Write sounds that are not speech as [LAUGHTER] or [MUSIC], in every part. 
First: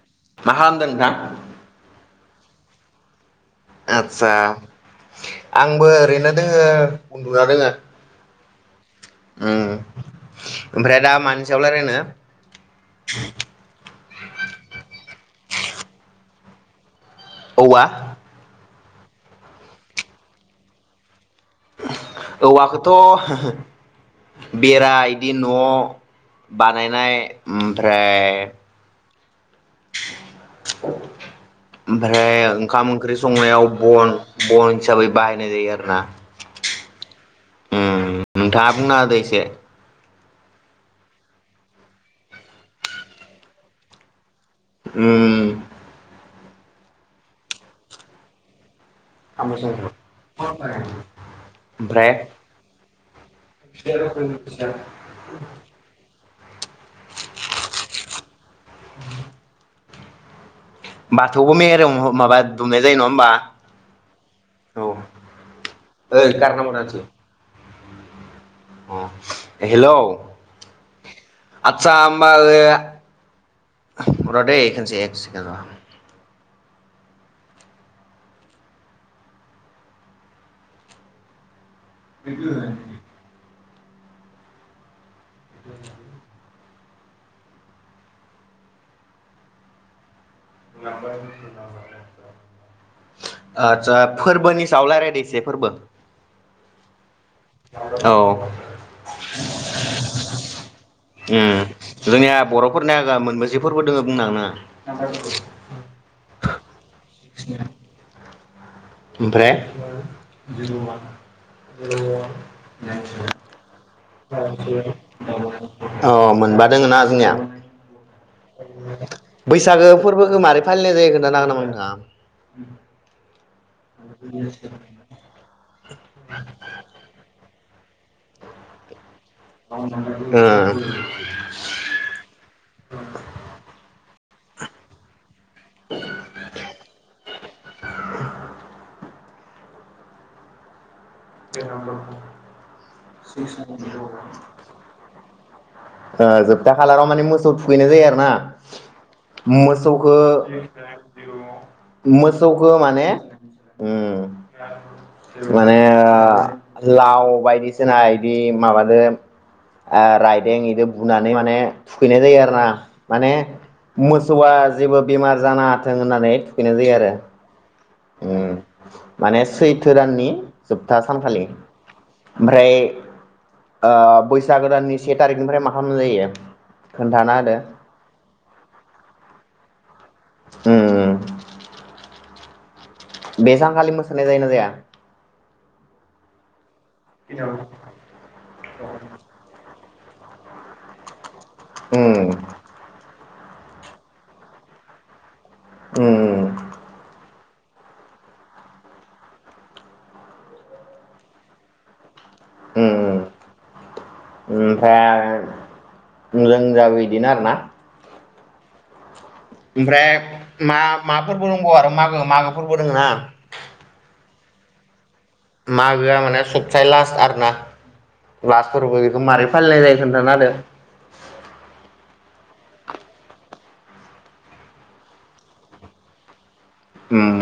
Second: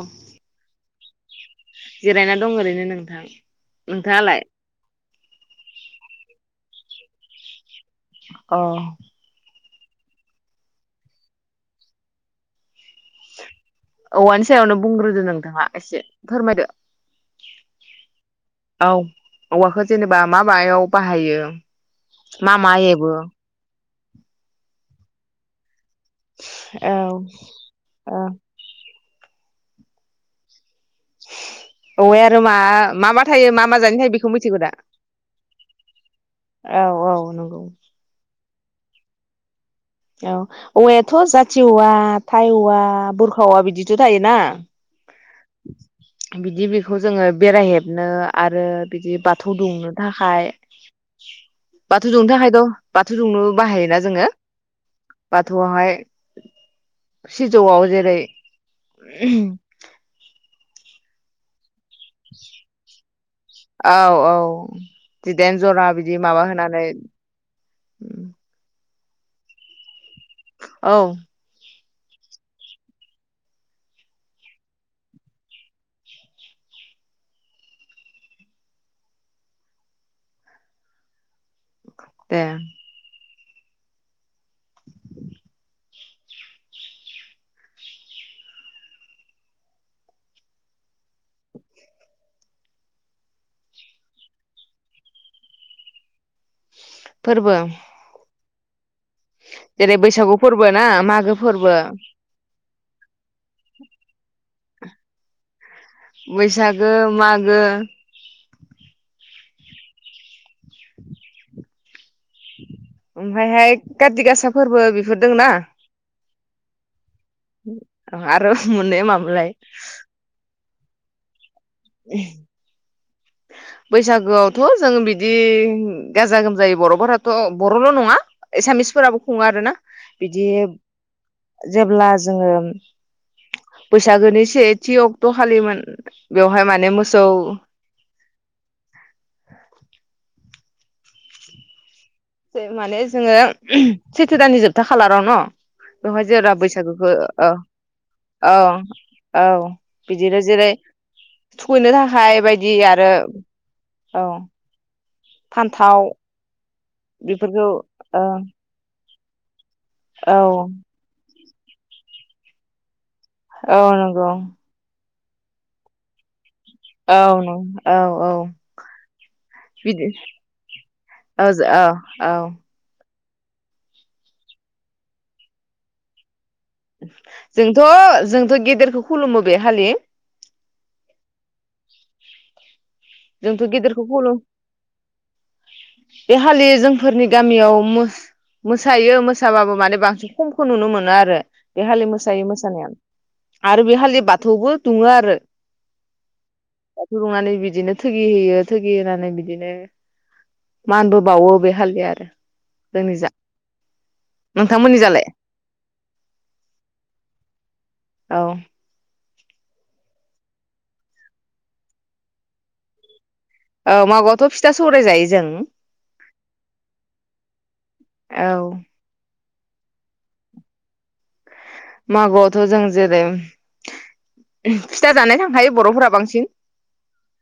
औ मा खालामदों नोंथां जिरायना दं ओरैनो नोंथां आदसा नोंथाङालाय? आंबो ओरैनो दोङो उन्दुना दोङो अह ओम ओमफ्राय दा मानि सायाव लायरायनो औवानि सायावनो बुंग्रोदो नों नोंथाङा एसे फोरमायदो औवा औ औवाखौ जेनेबा मा मायाव बाहायो मा मायोबो औवाखौथ' औ [UNINTELLIGIBLE] बेराय बि न' बानायनाय ओमफ्राय औ [INAUDIBLE] औवाया ओमफ्राय आरो मा ओंखाम मा ओंख्रि मा थायो मा संनायाव मा जानो बन थायो बेखौ मिथिगौ बन दा? हिसाबै बाहायनाय जायो आरोना औ औ नंगौ उम नोंथाङा बुंना होदो एसे औ औवायाथ' जाथि औवा थाइ औवा बुरखा औवा बिदिथ' थायोना ओम बिदि बेखौ जोङो बेरा हेबनो आरो बिदि बाथौ दुमनो थाखाय ओमफ्राय बाथौ दुमनो थाखायथ' बाथौ दुमनोबो बाहायोना जोङो बाथ'आवहाय सिजौआव जेरै [UNINTELLIGIBLE] बाथौबो मेरं औ औ जिदाइन जरा बिदि ओइ माबा गारना हर होनानै दानसै उम अ हेलौ औ आदसा होमबा ओ रदै खेनसे एक सेकेण्ड र' दे [UNINTELLIGIBLE] [UNINTELLIGIBLE] आदसा फोरबोनि सायाव रायलायदो एसे फोरबो फोरबो औ जेरै बैसागु फोरबो ना मागो उम फोरबो जोंनिया [UNINTELLIGIBLE] मोनबेसे फोरबो दोङो बुंनो [UNINTELLIGIBLE] बैसागो [UNINTELLIGIBLE] ओमफ्राय जिर' वान [UNINTELLIGIBLE] ओमफायहाय अ मोनबा दोङो ना जोंनिया आरो मोननै मामोनलाय बैसागो फोरबोखो मारै फालिनाय जायो खोनथानो हागोन नामा नोंथाङा? [UNINTELLIGIBLE] बैसागोआवथ' जों बिदि गाजा गोमजायो बरफोराथ' बर' नङा एसामिसफोराबो खुङो आरोना ओ बिदि जेब्ला जोङो बैसागोनि सेथियाव दखालिमोन बेवहाय माने मोसौ [INAUDIBLE] [INAUDIBLE] माने जोङो सैथो दाननि जोबथा खालाराव न बेवहाय ओ जेब्ला जोबथा खालाराव बैसागुखो माने मोसौ ओ थुखैनाय जायो आरो ना ओं औ मोसौखो बिदिनो जेरै थुखैनो थाखाय बायदि मोसौखो माने आरो औ उम माने फान्थाव लाव बेफोरखौ बायदिसिना औ इदि माबा ए ओ औ रायदों इदि बुना नै माने थुखैनाय जायो आरो ना। माने औ नंगौ मोसौआ जेबो बेमार जानाङाथों होननानै हैनो जायो आरो औ नंगौ औ औ माने सैथो बिदि दाननि जोब खामखालि औ औ औ ओमफ्राय ओ बैसागो दाननि से थारिखनिफ्राय मा खालामनाय जायो? खोन्थाना होदो जोंथ' जोंथ' गेदेरखौ खुलुमो बे खालि। उम बे जोंथ' सानखालि गेदेरखौ मोसानाय खुलुम जायो ना जाया? बे हालि जों फोरनि गामियाव मोस-मोसायो मोसाबाबो माने बां खमखौ नुनो मोनो आरो। बे खालि उम मोसायो मोसानाया। आरो बे हालि बाथौबो दुङो आरो। उम दाथ' रङालि बिदिनो थगि होयो थगि होनानै बिदिनो मानबो बावो बे हालिया आरो ओम जोंनि ओम जा नोंथांमोननि जालाय ओमफ्राय मोजांजाबो बिदिनो आरो ना औ ओमफ्राय मा मा फोरबो दंबावो आरो मागो मागो फोरबो दङ ना औ मागोआथ' फिथा सौराय जायो जों मागोआ माने सबसे लास्ट आरो ना औ लास्ट फोरबो बेखौ मारै फालिनाय जायो खोनथा होदो मागोआवथ' जों जेरै फिथा जानाय थांखायो बर'फोरा बांसिन ओम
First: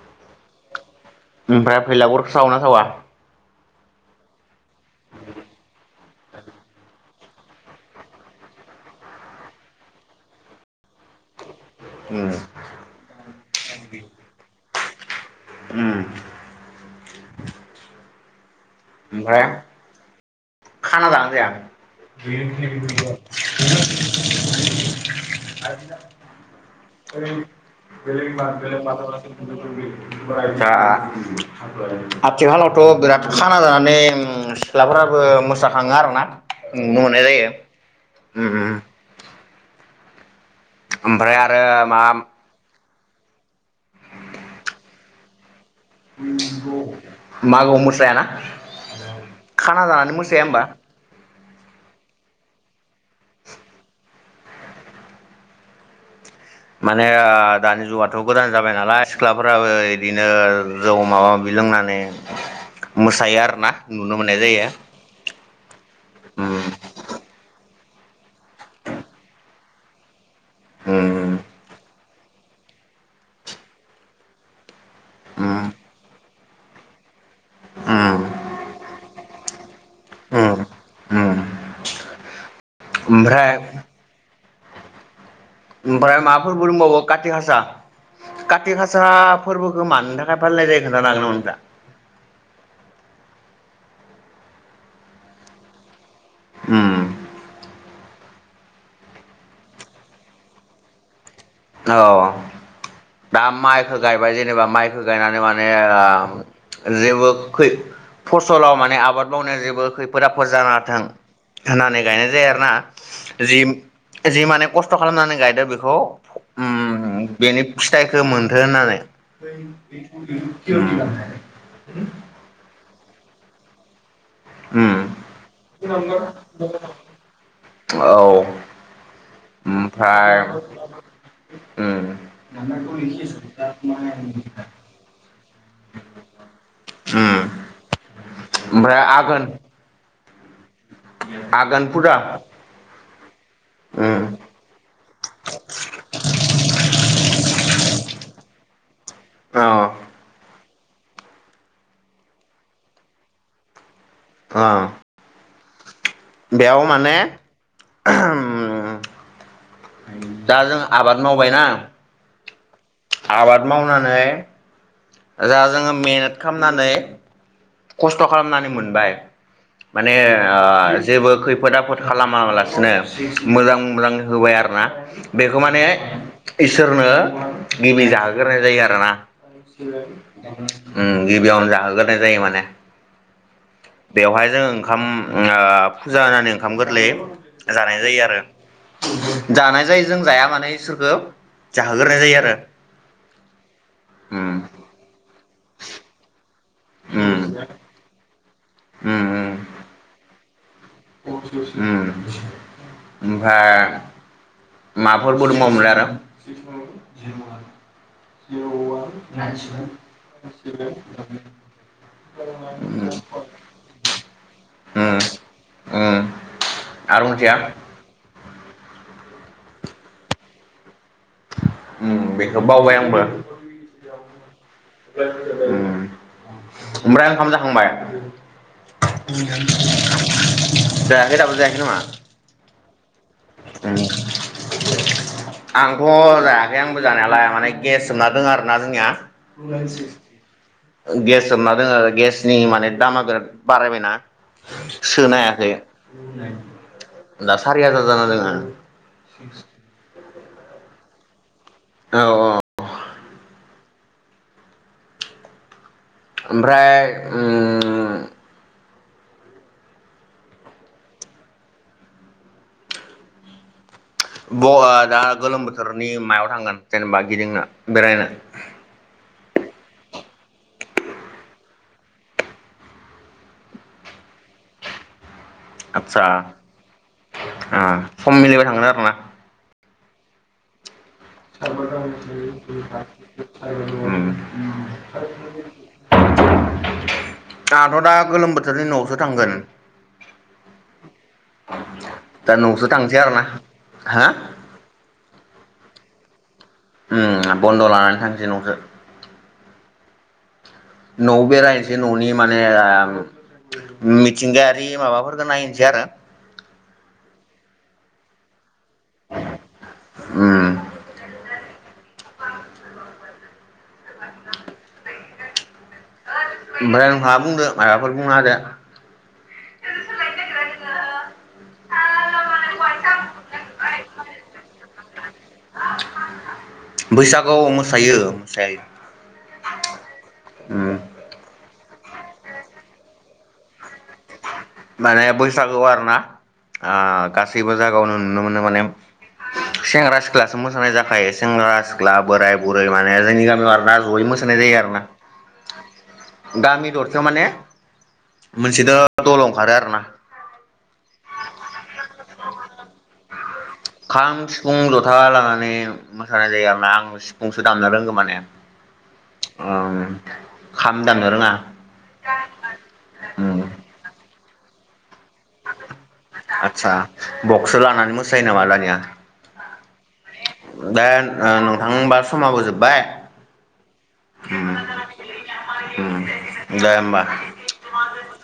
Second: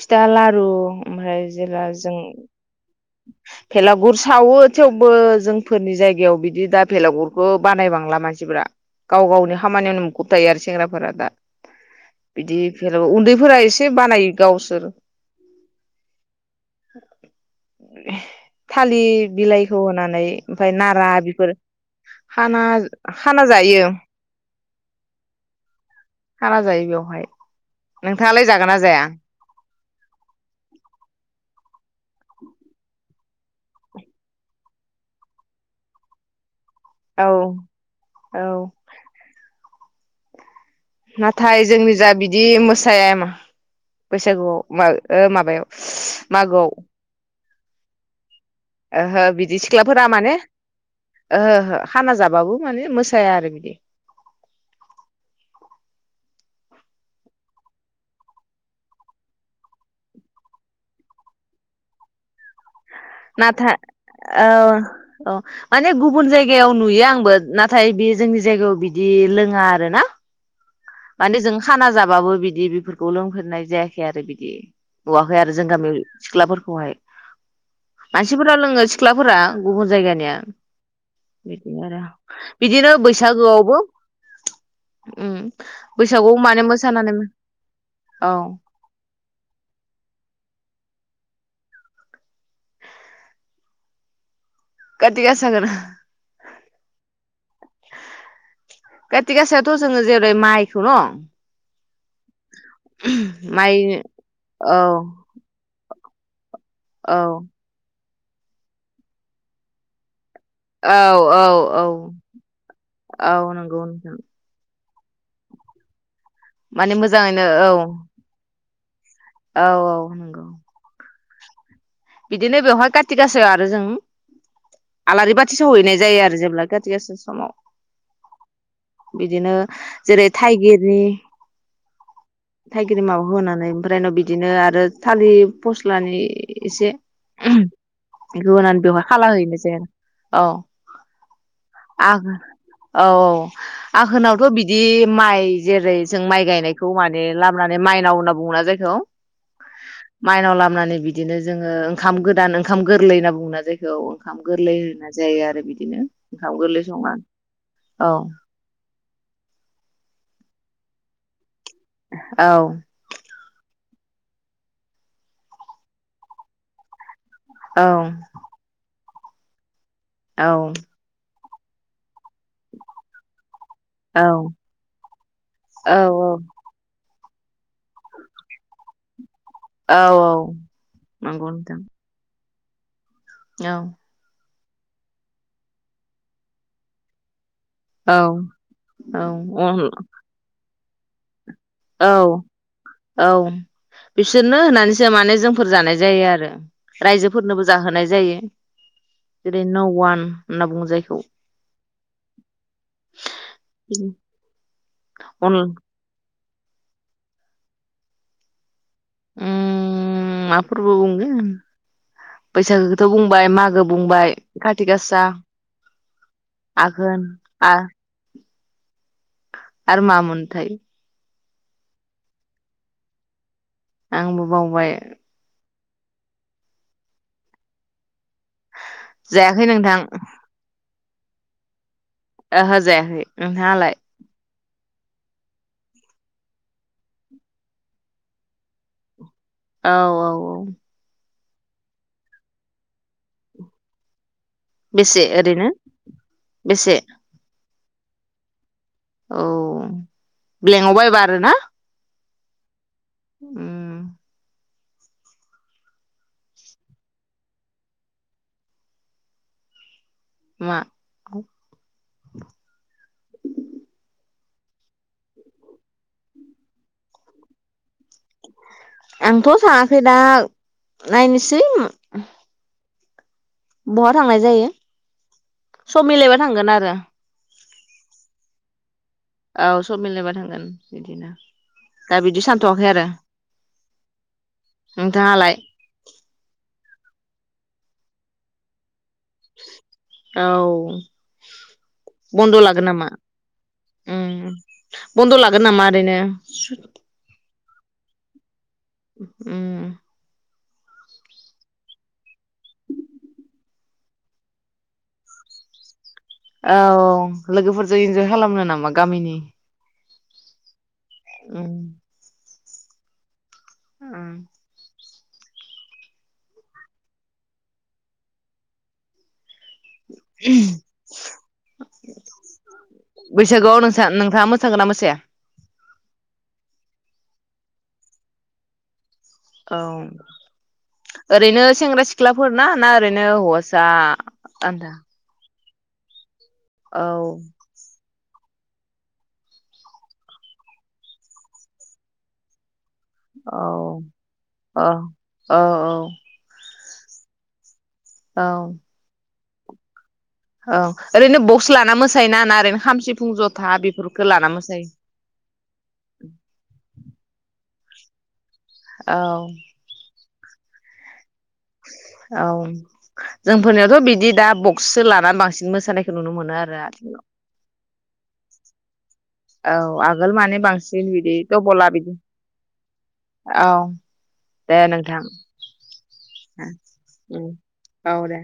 फिथा लारु ओमफ्राय फैलागुरखौ सावो ना सावा भेलागुुर सावो थेवबो जोंफोरनि जायगायाव बिदि दा भेलागुर खौ बानायबांला मानसिफोरा गाव गावनि खामानियावनो मुखुब थायो आरो सेंग्राफोरा दा उम बिदि फेल' उन्दैफोरा एसे बानाय गाव [UNINTELLIGIBLE] उम [UNINTELLIGIBLE] थालिर ओमफ्राय बिलाइखौ होनानै ओमफ्राय खाना नारा जाना बेफोर जाया खाना खाना जायो खाना जायो बेवहाय नोंथाङालाय जागोन ना जाया [UNINTELLIGIBLE] आथिखालावथ' बिराद खाना जानानै ओ सिख्लाफ्राबो मोसा जाखाङो‌ आरोना नुनो मोननाय औ जायो औ ओम ओम नाथाय जोंनि जा माबा बिदि मोसा जायामा बैसागुआव मा ओ माबायाव मागोआव [UNINTELLIGIBLE] मागोआव मोसायाना ओहो बिदि खाना सिख्लाफोरा जानानै माने मोसाया होमबा ओहो ओहो खाना जाबाबो माने मोसाया आरो बिदि माने ओ दानि जुगाथ' गोदान जाबाय नालाय सिख्लाफोराबो बिदिनो जौ माबा माबि लोंनानै मोसायो आरोना नाथा नुनो मोननाय ओ जायो अ माने गुबुन ओम जायगायाव नुयो आंबो ना नाथाय बे जोंनि जायगायाव बिदि लोङा आरो ना ओम माने जों खाना जा बाबो बिदि बेफोरखौ लोंफेरनाय जायाखै आरो बिदि औवाखै आरो जों ओम गामियाव सिख्लाफोरखौहाय ओम मानसिफोरा लोङो सिख्लाफोरा गुबुन जायगानिया। ओम बिदिनो ओमफ्राय बैसागोआवबो उम ओमफ्राय बैसागुआव माबा माने फोरबो दंबावो मोसानानै काति हासा औ काति हासा फोरबोखौ मानि थाखाय फालिनाय जायो। खोनथानो हागोन नामा नोंथां। काति गासा ओम काति गासायावथ' जोङो जेरै माइखौ न औ दा माइ माइखौ गायबाय जेनेबा औ माइखौ गायनानै माने [UNINTELLIGIBLE] औ जेबो खै फसलाव माने आबाद मावनाय जेबो खै [UNINTELLIGIBLE] आफोद जानाङाथों औ औ औ होननानै गायनाय जायो आरोना औ जि नंगौ नोंथां जि माने खस्थ' थ खालामनानै गायदों बेखौ। माने मोजाङैनो औ। औ औ [UNINTELLIGIBLE] नंगौ ओम बिदिनो बेवहाय काटि गासायाव आरो जों उम आलारि बाथि सावहैनाय जायो आरो जेब्ला काति गासा समाव। उम औ बिदिनो जेरै ओमफ्राय थाइगिरनि उम थाइगिर माबा होनानै ओमफ्राय उनाव बिदिनो आरो थालिर फस्लानि ए एसे ओम उम [UNINTELLIGIBLE] ओमफ्राय बेवहाय खाला आघोन हैनोसै आं औ आघोन आ फुजा औ औ उम आघोनावथ बिदि माइ जेरै जों माइ गाय बेखौ माने लाबोनानै माइनाव होनना बुङोना जायखौ। औ माइनावला नानै बिदिनो जोङो ओंखाम गोदान ओंखाम गोरलै होनना बुंना जायखो औ ओंखाम ओ गोरलै होना जायो आरो बिदि [UNINTELLIGIBLE] बेयाव माने ओम दा जों आबाद मावबायना औ [UNINTELLIGIBLE] आबाद माव नानै जा जोङो मेेनट खामनानै औ खस्थ' खालामनानै मोनबाय माने औ ओ जेबो खैफोद [UNINTELLIGIBLE] खालामालासिनो मोजां मोजां औ होबाय आरोना बेखौ माने औ इसोरनो गिबि जागोरनाय जायो आरो ना औ ओम नंगौ गिबियावनो नोंथां जाहोग्रोनाय जायो माने औ बेवहाय जों ओंखाम ओ फुजा होननानै ओंखाम गोरलै जानाय औ जायो आरो औ जानाय जायो जों जाया माने इसोरखौ औ जाहोग्रोनाय जायो आरो औ उम बिसोरनो होनानैसो माने जों फोर जानाय जायो आरो उम रायजोफोरनोबो जाहोनाय जायो जेरै न' वान ना बुङो जायखौ [UNINTELLIGIBLE] ओमफाय माफोर अन [UNINTELLIGIBLE] आरो [UNINTELLIGIBLE] [UNINTELLIGIBLE] ओम मा फोरबो बुंगोन बैसागोखौथ' उम बुंबाय मागो बुंबाय कारति गासा उम आघोन आरो मोनसेया आर आरो मामोनथाय उम बेखौ बावबाय आंबो आंबो बावबाय ओम आमफ्राय ओंखाम जाखांबाय [UNINTELLIGIBLE] जायाखै नोंथां बेहा दाबो जायाखै नामा आहो जायाखै नोंथाङालाय आंथ' जायाखै आंबो जानायालाय माने गेस जोबना दों आरोना जोंनिया औ औ औ गेस होबना दङो गेसनि माने दामा बिराद बारायबायना? बेसे सोनो ओरैनो हायाखै। बेसे सारि हाजार जाना दोङो। औ ब्लेंङाव बायबा आरो ना? औ औ उम ओमफ्राय उम मा? ब दा गोलोम बोथोरनि मायाव थांगोन जेनेबा गिदिंनो बेरायनो? आंथ' सानाखै दा नायनोसै। बहा थांनाय जायो सम आदसा मिलायबा थांगोन आरो। ओ सम मिलायबा थांगोन आरो ना? औ सम मिलायबा थांगोन। बिदिनो उम दा बिदि सानथ'वाखै आरो नोंथाङालाय आंहाथ' दा गोलोम बोथोरनि न'आवसो थांगोन औ दा बन्द' लागोन न'आवसो नामा थांसै आरोना हो उम बन्द' ला? हागोन नामा ओरैनो? उम बन्द' लानानै थांसै न'सो उम न'आव बेरायनोसै न'नि माने मिथिंगायारि माबाफोरखौ नायनोसै आरो। औ लोगोफोरजों इन्जय खालामनो नामा? गामिनि उम उम उम ओमफ्राय नोंहा बुंदो माबाफोर बुंना होदो। बैसागुआव नोंसा-नोंथाङा मोसागोना मोसाया? बैसागोआव मोसायो मोसायो। औ उम ओरैनो सेंग्रा सिख्लाफोर ना ना ओरैनो हौवासा? जा आदा बैसागोआव आरो ना आ गासैबो जागायावनो नुनो मोनो माने सेंग्रा सिख्लासो मोसानाय जाखायो सेंग्रा सिख्ला बोराय बुर माने जोंनि गामियाव औ आरो ना ज'यै मोसानाय जायो औ आरोना औ दानि [UNINTELLIGIBLE] माने मोनसे औ दा दल अंखारो आरो ना। औ ओरैनो बक्स लाना मोसायो ना ओरैनो खाम सिफुं जथा बेफोरखो खाम लाना सिफुं मोसायो? जथा लानानै मोसानाय जायो आरोना आं सिफुंसो दामनो रोंगो माने। औ खामदांनो रोङा औ ओम जोंफोरनियावथ' बिदि दा बक्ससो ला ना बांसिन मोसानायखौ नुनो मोनो आरो आथिखालाव। सायो नामा दानिया? औ आगोल माने दा बांसिन बिदि ओ टबला नोंथां बिदि होमबा समाबो जोब्बाय औ ओम दे नोंथां ओम दे होमबा औ दे।